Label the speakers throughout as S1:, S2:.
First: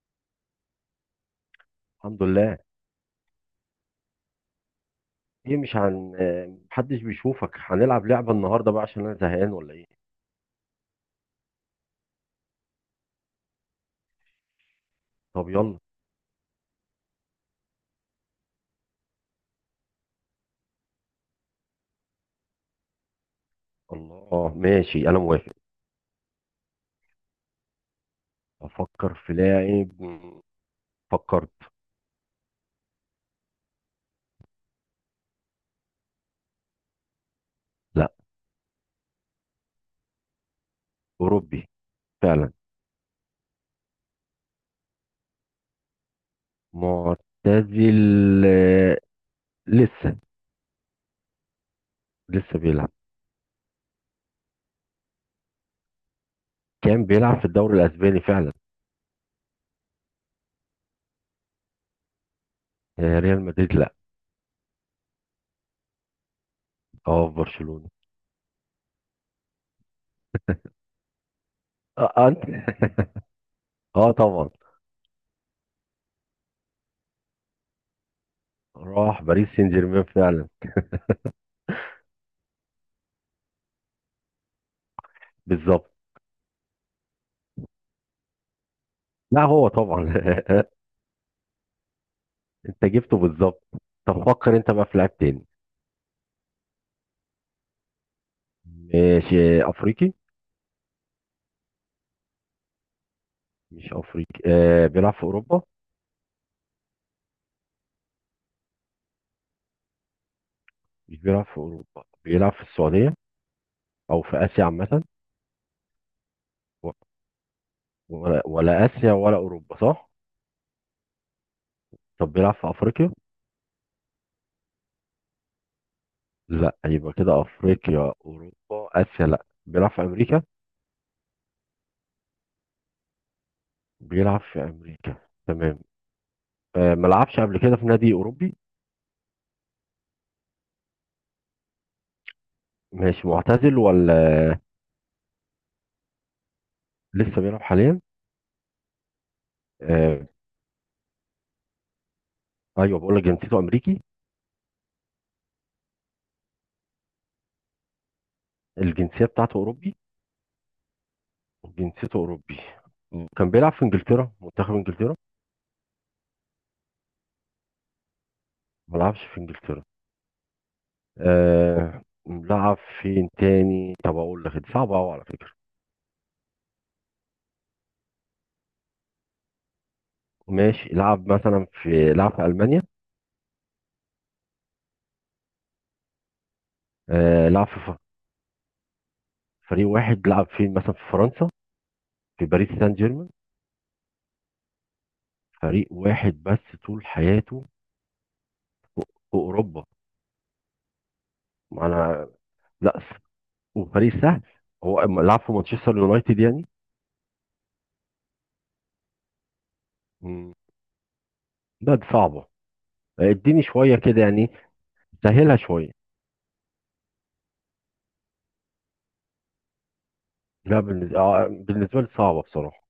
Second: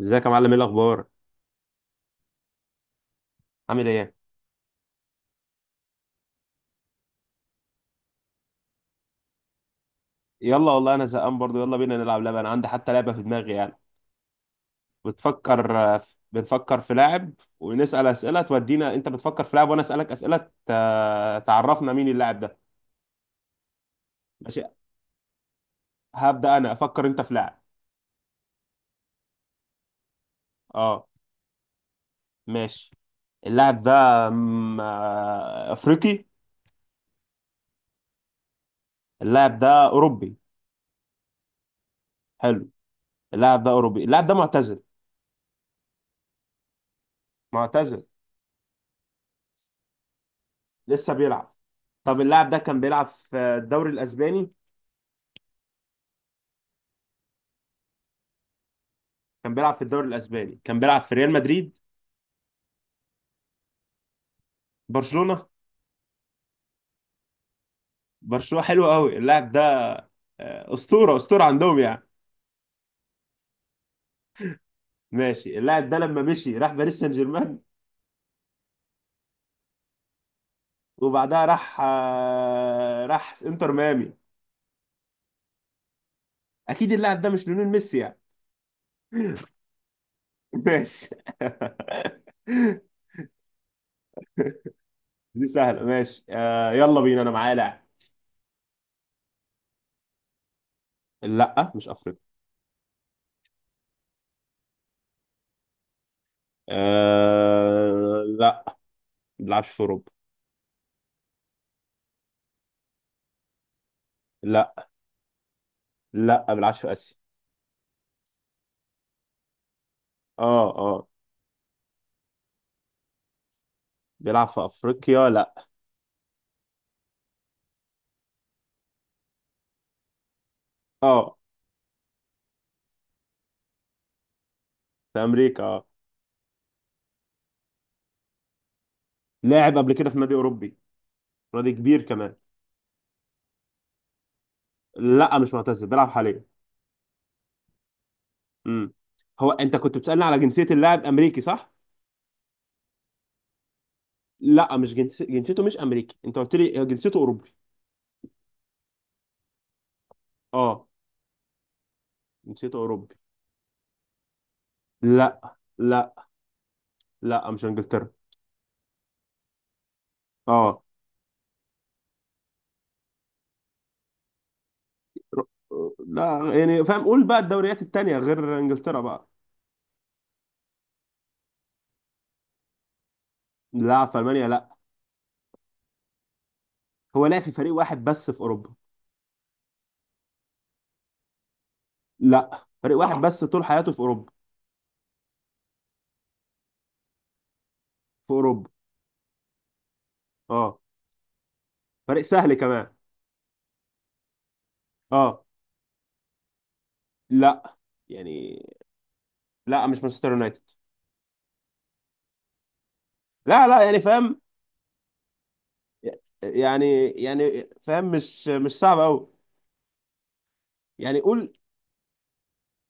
S1: ازيك يا معلم؟ ايه الاخبار؟
S2: الحمد لله.
S1: عامل ايه؟
S2: ايه مش هن آه، محدش بيشوفك، هنلعب لعبة النهاردة بقى عشان انا زهقان ولا ايه؟
S1: يلا والله انا زهقان برضو، يلا بينا نلعب لعبه. انا عندي حتى لعبه في دماغي يعني.
S2: طب
S1: بتفكر
S2: يلا.
S1: بنفكر في لاعب ونسال اسئله تودينا. انت بتفكر في لاعب وانا اسالك اسئله تعرفنا مين اللاعب ده.
S2: الله، اه
S1: ماشي،
S2: ماشي انا موافق.
S1: هبدا انا، افكر انت في لاعب.
S2: افكر في لاعب
S1: اه
S2: فكرت.
S1: ماشي. اللاعب ده افريقي؟
S2: لا.
S1: اللاعب ده اوروبي؟
S2: اوروبي. فعلا.
S1: حلو. اللاعب ده اوروبي، اللاعب ده معتزل؟
S2: معتزل.
S1: معتزل؟
S2: آه، لسه
S1: لسه بيلعب. طب اللاعب ده
S2: لسه
S1: كان
S2: بيلعب.
S1: بيلعب في الدوري الاسباني؟
S2: كان بيلعب في الدوري الاسباني فعلا.
S1: كان بيلعب في الدوري الاسباني، كان بيلعب في ريال مدريد؟
S2: ريال مدريد، لا.
S1: برشلونه؟
S2: اه في برشلونة.
S1: برشلونه، حلو قوي. اللاعب ده اسطوره، اسطوره عندهم يعني.
S2: اه، انت اه طبعا.
S1: ماشي، اللاعب ده لما مشي راح باريس سان جيرمان،
S2: راح باريس سان جيرمان فعلا.
S1: وبعدها راح راح انتر ميامي.
S2: بالظبط.
S1: اكيد اللاعب ده مش ليونيل ميسي يعني.
S2: لا هو طبعا.
S1: ماشي.
S2: انت جبته بالظبط. طب فكر انت بقى في لاعب تاني.
S1: دي سهله، ماشي آه، يلا بينا، انا معايا لاعب.
S2: ماشي، افريقي.
S1: لا مش افريقيا.
S2: مش افريقي، بيلعب في اوروبا.
S1: آه لا، ما بيلعبش في اوروبا.
S2: مش بيلعب في اوروبا، بيلعب في السعوديه، او في اسيا
S1: لا
S2: عامه.
S1: لا، ما بيلعبش في
S2: و-
S1: اسيا.
S2: ولا اسيا ولا اوروبا، صح.
S1: اه اه.
S2: طب بيلعب في افريقيا؟
S1: بيلعب في افريقيا لا.
S2: لا. يبقى كده افريقيا، اوروبا، اسيا لا، بيلعب في امريكا.
S1: اه،
S2: بيلعب في امريكا.
S1: في امريكا
S2: تمام.
S1: اه.
S2: ما لعبش قبل كده في نادي اوروبي.
S1: لاعب قبل كده في نادي اوروبي، نادي كبير كمان.
S2: ماشي، معتزل ولا؟
S1: لا مش معتزل، بيلعب حاليا.
S2: لسه بيلعب حاليا.
S1: امم هو انت كنت بتسالني
S2: آه.
S1: على جنسيه اللاعب؟ امريكي صح؟
S2: ايوه بقول لك جنسيته امريكي.
S1: لا مش جنسيته مش امريكي، انت قلت لي جنسيته اوروبي.
S2: الجنسيه بتاعته اوروبي.
S1: اه
S2: وجنسيته اوروبي.
S1: جنسيته اوروبي.
S2: كان بيلعب في انجلترا، منتخب انجلترا.
S1: لا لا، لا مش انجلترا.
S2: ما لعبش في انجلترا.
S1: اه.
S2: آه لعب. فين تاني؟ طب اقول لك دي صعبه قوي على
S1: ر-
S2: فكره.
S1: لا يعني فاهم، قول بقى الدوريات التانية غير انجلترا بقى.
S2: ماشي، لعب في المانيا.
S1: لا، في المانيا لا. هو لا في
S2: لعب
S1: فريق
S2: في
S1: واحد بس في اوروبا.
S2: فريق واحد، لعب فين مثلا، في فرنسا؟ في
S1: لا،
S2: باريس سان
S1: فريق واحد
S2: جيرمان.
S1: بس طول حياته في اوروبا.
S2: فريق واحد بس طول حياته.
S1: في اوروبا.
S2: في اوروبا.
S1: اه.
S2: ما
S1: فريق
S2: انا.
S1: سهل كمان.
S2: لا، وفريق سهل. هو أما لعب
S1: اه
S2: في مانشستر يونايتد يعني.
S1: لا يعني. لا مش مانشستر
S2: مم.
S1: يونايتد.
S2: لا دي صعبه. اديني
S1: لا لا
S2: شويه
S1: يعني
S2: كده
S1: فاهم.
S2: يعني. سهلها شويه.
S1: يعني يعني فاهم، مش مش صعب قوي.
S2: لا، بالنسبه,
S1: يعني
S2: آه
S1: قول.
S2: بالنسبة لي صعبه بصراحه.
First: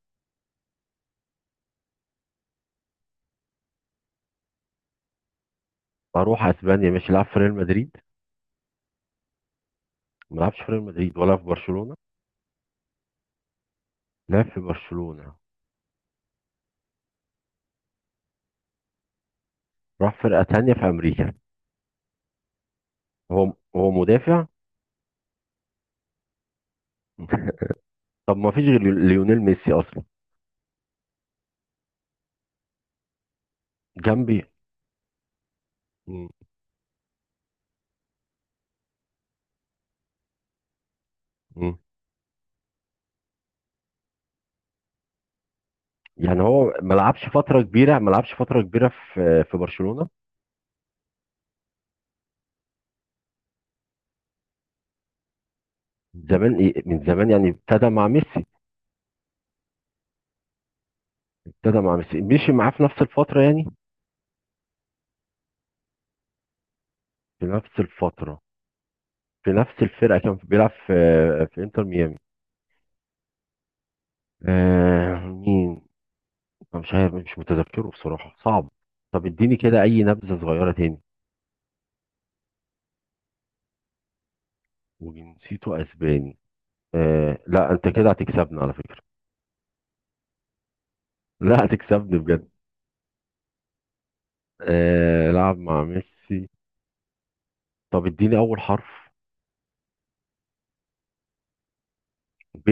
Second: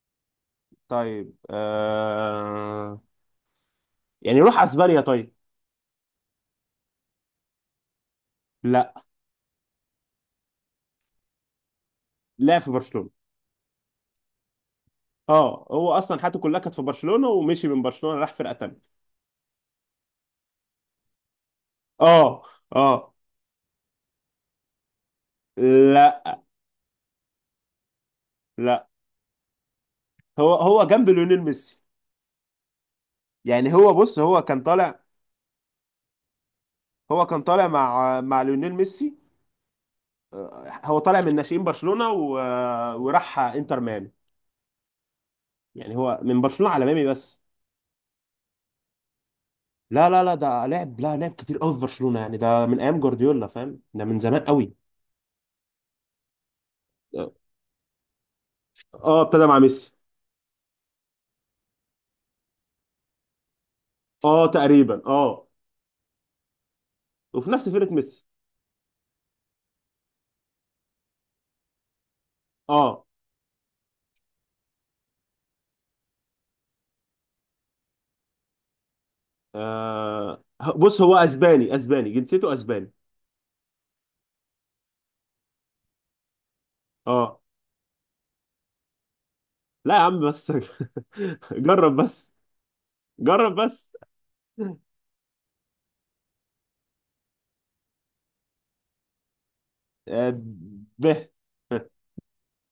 S1: طيب آه، يعني روح اسبانيا طيب.
S2: اروح اسبانيا، ماشي، لعب في ريال مدريد.
S1: لا.
S2: ما لعبش في ريال مدريد ولا في برشلونة.
S1: لا، في برشلونة.
S2: لعب في برشلونة.
S1: اه، هو اصلا حياته كلها كانت في برشلونة، ومشي من برشلونة راح فرقة تانية.
S2: راح فرقة تانية في أمريكا.
S1: اه. اه.
S2: هو مدافع.
S1: لا.
S2: طب ما فيش غير
S1: لا،
S2: ليونيل ميسي أصلا.
S1: هو هو جنب ليونيل ميسي يعني. هو، بص،
S2: جنبي. مم.
S1: هو كان طالع مع ليونيل ميسي. هو طالع من ناشئين
S2: مم.
S1: برشلونة وراح انتر ميامي. يعني هو من
S2: يعني
S1: برشلونة
S2: هو
S1: على ميامي بس.
S2: ما لعبش فترة كبيرة في برشلونة.
S1: لا لا لا، ده لعب، لا لعب كتير قوي في برشلونة، يعني ده من ايام جوارديولا فاهم، ده من زمان قوي.
S2: زمان إيه، من زمان يعني، ابتدى مع ميسي.
S1: اه ابتدى مع ميسي.
S2: ابتدى مع ميسي، مشي معاه في نفس الفترة يعني.
S1: اه تقريبا اه.
S2: في
S1: وفي نفس
S2: نفس
S1: فرقة ميسي.
S2: الفترة. في نفس الفرقة كان بيلعب في، في انتر ميامي.
S1: اه.
S2: مين؟ أنا مش عارف، مش متذكره بصراحة، صعب. طب اديني كده أي نبذة
S1: آه،
S2: صغيرة
S1: بص،
S2: تاني.
S1: هو اسباني، اسباني، جنسيته اسباني.
S2: وجنسيته اسباني.
S1: اه
S2: لا، انت كده هتكسبني على فكرة.
S1: لا يا عم بس.
S2: لا
S1: جرب
S2: هتكسبني
S1: بس.
S2: بجد.
S1: جرب بس.
S2: لعب مع ميسي. طب اديني اول حرف.
S1: آه، به.
S2: ب.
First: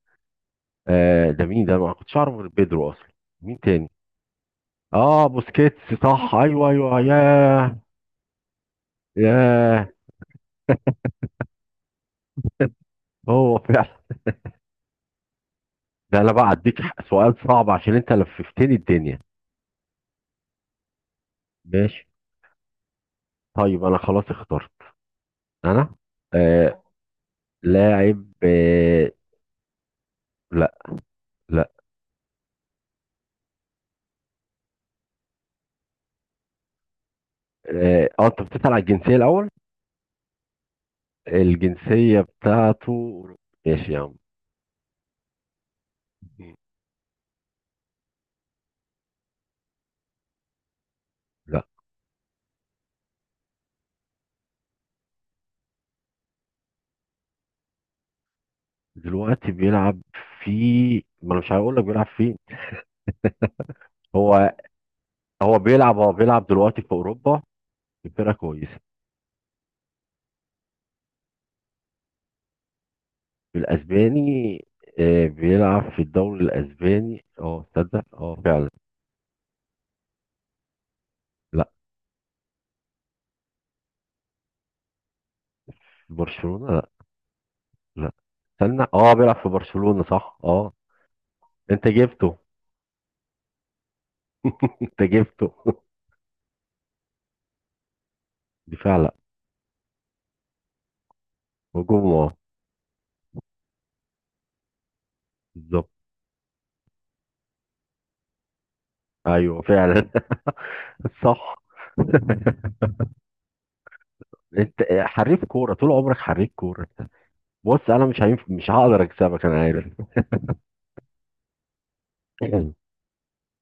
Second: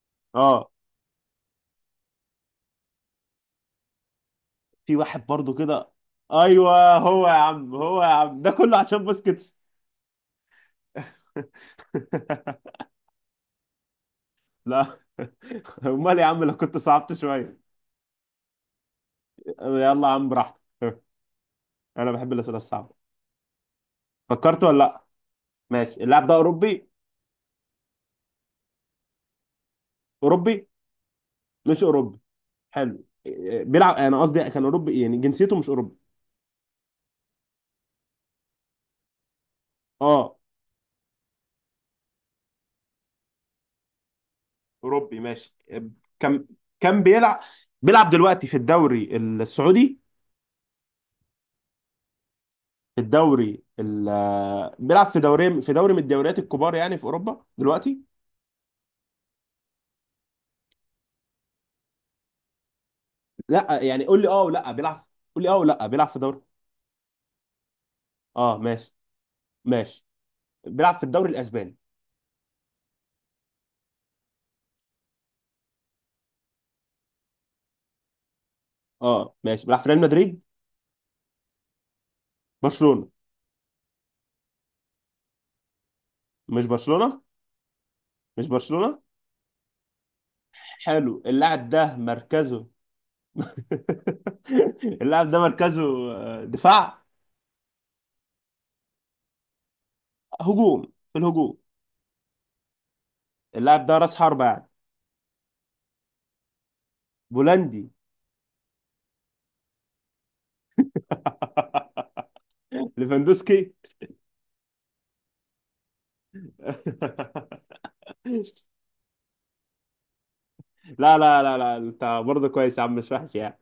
S1: اه
S2: ده مين ده؟ أنا ما كنتش اعرف غير بيدرو اصلا. مين تاني؟
S1: في واحد
S2: اه،
S1: برضو كده.
S2: بوسكيتس، صح، ايوه
S1: ايوه
S2: ايوه،
S1: هو يا عم،
S2: ياه.
S1: هو يا عم، ده كله عشان بوسكيتس.
S2: ياه. هو فعلا.
S1: لا. امال
S2: ده
S1: يا
S2: انا
S1: عم
S2: بقى
S1: لو كنت
S2: اديك
S1: صعبت
S2: سؤال
S1: شويه.
S2: صعب، عشان انت لففتني الدنيا.
S1: يلا يا عم براحتك.
S2: ماشي.
S1: انا بحب الاسئله الصعبه.
S2: طيب انا خلاص
S1: فكرت
S2: اخترت.
S1: ولا لا؟
S2: انا.
S1: ماشي، اللاعب ده
S2: آه
S1: اوروبي؟
S2: لاعب، آه
S1: اوروبي؟
S2: لا. لا.
S1: مش اوروبي؟ حلو، إيه، بيلعب، انا قصدي كان اوروبي يعني، جنسيته مش اوروبي.
S2: اه، انت بتسأل على الجنسية الاول؟
S1: اه
S2: الجنسية بتاعته أوروبي. ماشي يا عم.
S1: اوروبي ماشي، إيه، كان
S2: مم.
S1: كان بيلعب، بيلعب دلوقتي في الدوري السعودي؟
S2: لا.
S1: في الدوري ال... آه، بيلعب في دوري، في دوري من الدوريات الكبار يعني في اوروبا دلوقتي؟
S2: دلوقتي بيلعب في، ما أنا مش هقول لك بيلعب فين.
S1: لا يعني قول لي اه
S2: هو،
S1: ولا بيلعب. قول لي اه
S2: هو
S1: ولا
S2: بيلعب
S1: بيلعب
S2: هو
S1: في دوري.
S2: بيلعب دلوقتي في أوروبا، في فرقة
S1: اه
S2: كويسة.
S1: ماشي. ماشي، بيلعب في الدوري الاسباني.
S2: الأسباني. بيلعب في الدوري الأسباني، اه، تصدق، اه، فعلا.
S1: اه ماشي، بيلعب في ريال مدريد؟
S2: لا
S1: برشلونة؟
S2: في
S1: مش
S2: برشلونة، لا
S1: برشلونة؟
S2: لا.
S1: مش
S2: استنى،
S1: برشلونة؟
S2: اه، بيلعب في برشلونة، صح، اه.
S1: حلو، اللاعب ده
S2: انت جبته.
S1: مركزه؟
S2: انت
S1: اللاعب ده
S2: جبته.
S1: مركزه آه، دفاع؟
S2: دفاع، لا.
S1: هجوم، في الهجوم.
S2: هجوم، اه.
S1: اللاعب ده راس حربة يعني.
S2: بالظبط.
S1: بولندي.
S2: ايوه فعلا. صح.
S1: ليفاندوسكي.
S2: انت حريف كوره، طول عمرك حريف كوره. بص انا مش مش هقدر اكسبك، انا عارف.
S1: لا لا لا، لا انت برضه كويس يا عم، مش وحش يعني.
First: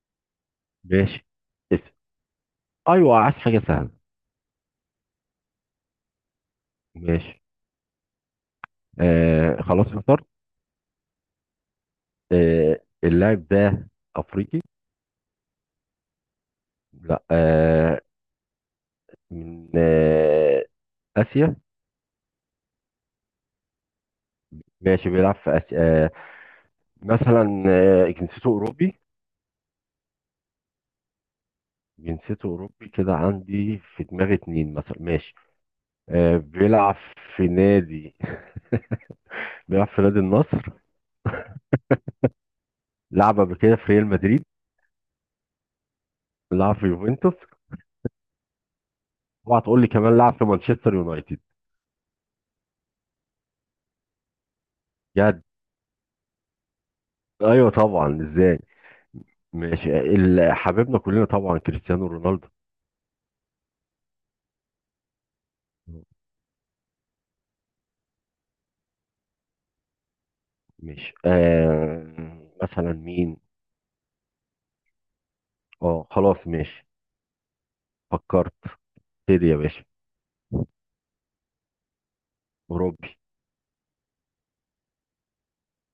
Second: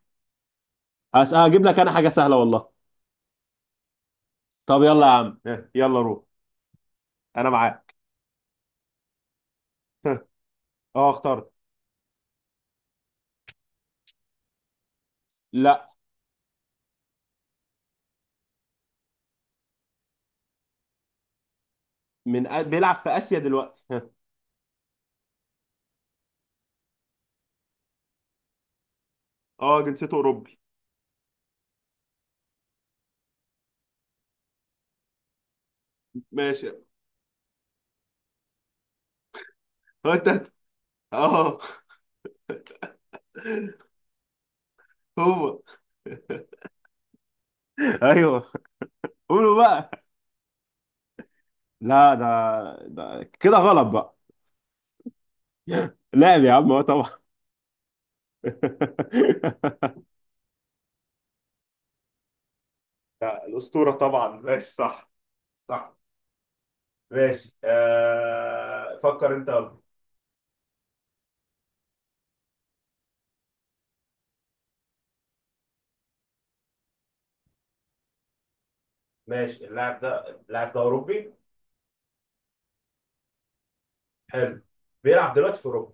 S2: ماشي.
S1: هجيب لك انا
S2: اسم.
S1: حاجة سهلة والله.
S2: ايوه، عايز حاجه سهله.
S1: طب يلا يا عم، يلا روح،
S2: ماشي.
S1: انا معاك.
S2: خلاص اخترت.
S1: اه اخترت.
S2: اللاعب ده افريقي؟
S1: لا،
S2: لا. من اسيا.
S1: من بيلعب في اسيا دلوقتي؟
S2: ماشي، بيلعب في اسيا. آه. مثلا جنسيته اوروبي.
S1: اه جنسيته اوروبي.
S2: جنسيته اوروبي، كده عندي في دماغي اتنين مثلا، ماشي.
S1: ماشي.
S2: بيلعب في نادي، بيلعب في
S1: هو
S2: نادي
S1: انت هت-
S2: النصر.
S1: اه.
S2: لعب قبل كده في ريال مدريد.
S1: هو
S2: لعب في يوفنتوس.
S1: ايوه، قولوا
S2: اوعى تقول لي
S1: بقى.
S2: كمان لعب في مانشستر يونايتد.
S1: لا ده، ده كده غلط بقى.
S2: بجد.
S1: لاعب يا عم، هو طبعا.
S2: ايوه طبعا، ازاي. مش حبيبنا كلنا طبعا، كريستيانو رونالدو.
S1: لا، الأسطورة طبعا، ماشي صح. صح. ماشي آه، فكر انت يلا.
S2: مش مثلا مين. اه، خلاص، ماشي. فكرت. ابتدي يا
S1: ماشي،
S2: باشا.
S1: اللاعب ده، اللاعب ده اوروبي؟
S2: اوروبي.
S1: حلو. بيلعب دلوقتي في اوروبا؟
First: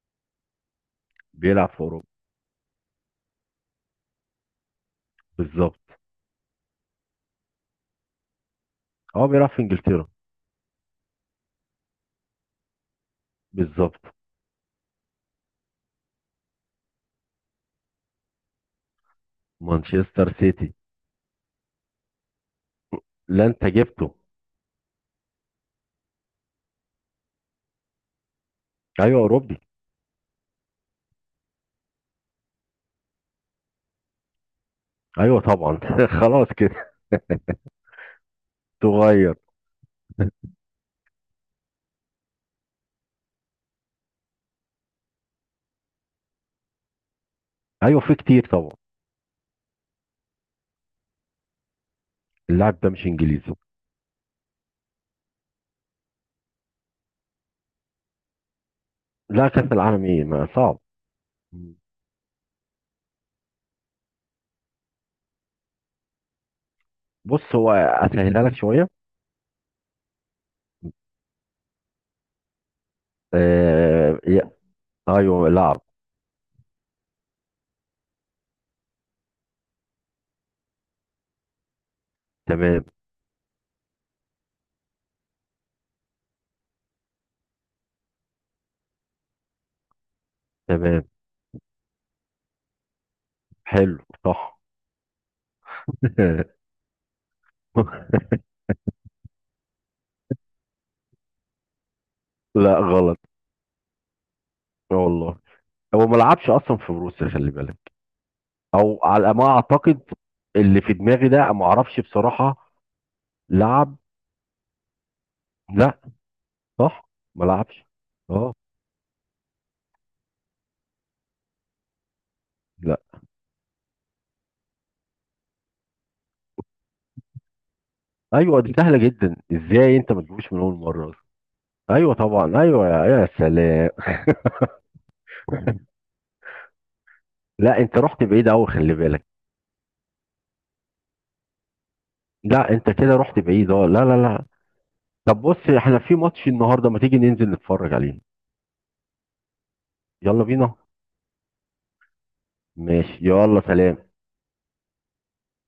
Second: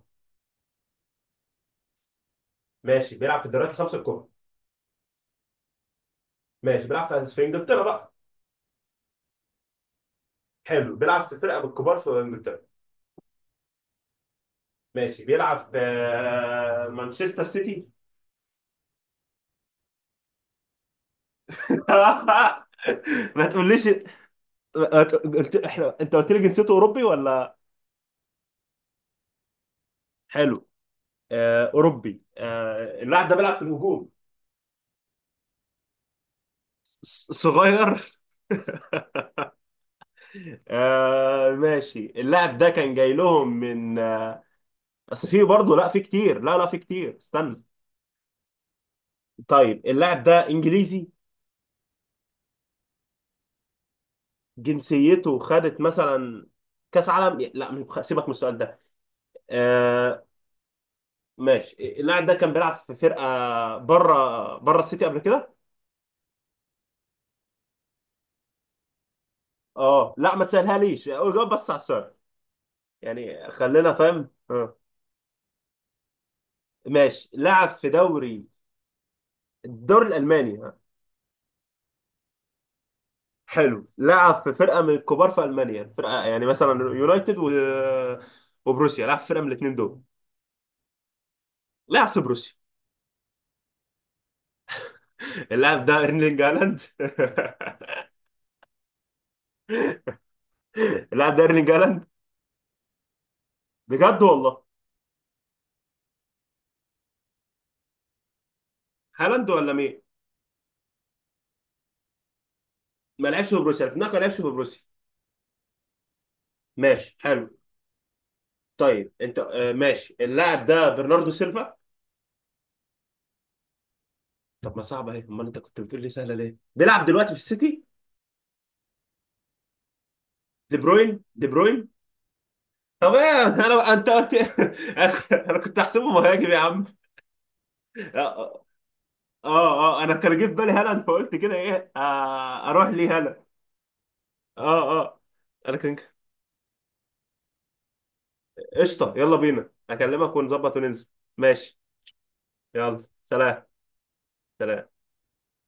S2: بيلعب في اوروبا.
S1: ماشي، بيلعب في الدوريات الخمسه الكبرى؟
S2: بالظبط.
S1: ماشي، بيلعب في في انجلترا بقى؟
S2: اه بيلعب في انجلترا.
S1: حلو، بيلعب في فرقه بالكبار في انجلترا؟
S2: بالظبط.
S1: ماشي، بيلعب في مانشستر سيتي.
S2: مانشستر سيتي.
S1: ما
S2: لا انت
S1: تقوليش.
S2: جبته.
S1: ما ت- قلت، احنا انت قلت لي جنسيته اوروبي ولا؟
S2: ايوه اوروبي.
S1: حلو. آه، اوروبي، آه، اللاعب ده بيلعب في الهجوم.
S2: ايوه طبعا، خلاص كده.
S1: صغير.
S2: تغير.
S1: آه، ماشي، اللاعب ده كان جاي لهم من آه، اصل في برضه، لا في كتير، لا لا في كتير استنى.
S2: ايوه في كتير طبعا.
S1: طيب اللاعب ده انجليزي؟
S2: اللاعب ده مش انجليزي.
S1: جنسيته خدت مثلا كاس عالم؟ لا سيبك من السؤال ده.
S2: لا كاس العالم ايه،
S1: آه،
S2: ما صعب.
S1: ماشي، اللاعب ده كان بيلعب في فرقة بره، بره السيتي قبل كده.
S2: بص هو اسهلها لك شويه.
S1: اه لا ما تسالهاليش، اقول جاوب بس على السؤال. يعني خلينا
S2: آه...
S1: فاهم
S2: يا-
S1: اه.
S2: ايوه لعب.
S1: ماشي، لعب في دوري، الدوري الالماني ها.
S2: تمام.
S1: حلو، لعب في فرقه من الكبار في المانيا، فرقه يعني مثلا يونايتد وبروسيا، لعب في فرقه من الاثنين دول.
S2: تمام.
S1: لعب في بروسيا.
S2: حلو. صح.
S1: اللاعب ده ايرلينج هالاند. اللاعب ده ايرلينج هالاند.
S2: لا غلط.
S1: بجد والله.
S2: آه والله. هو ما لعبش اصلا في بروسيا، خلي بالك، او على ما
S1: هالاند ولا مين؟
S2: اعتقد. اللي في دماغي ده ما اعرفش بصراحه.
S1: ما لعبش في بروسيا
S2: لعب.
S1: الفنان، ما لعبش في بروسيا.
S2: لا. صح.
S1: ماشي
S2: ما
S1: حلو.
S2: لعبش. اه.
S1: طيب انت آه، ماشي، اللاعب ده برناردو سيلفا.
S2: لا.
S1: طب ما صعبه اهي، امال انت كنت بتقول لي سهله ليه؟ بيلعب دلوقتي في السيتي.
S2: ايوه دي سهله جدا، ازاي انت ما تجيبوش من اول
S1: دي بروين،
S2: مره أصلاً؟
S1: دي بروين.
S2: ايوه طبعا، ايوه، يا
S1: طب
S2: يا
S1: ايه
S2: سلام.
S1: انا، انت قلت إيه؟ انا كنت احسبه مهاجم يا عم.
S2: لا انت
S1: اه
S2: رحت بعيد
S1: اه.
S2: قوي خلي بالك.
S1: آه، آه، انا كان جه في بالي هالاند، فقلت كده ايه آه
S2: لا
S1: اروح
S2: انت
S1: ليه
S2: كده رحت
S1: هالاند.
S2: بعيد، اه لا لا لا.
S1: اه اه.
S2: طب بص
S1: انا كان،
S2: احنا في ماتش النهارده، ما تيجي ننزل نتفرج عليه.
S1: قشطه يلا بينا، اكلمك
S2: يلا بينا.
S1: ونظبط وننزل. ماشي. يلا
S2: ماشي يلا
S1: سلام.
S2: سلام.
S1: سلام.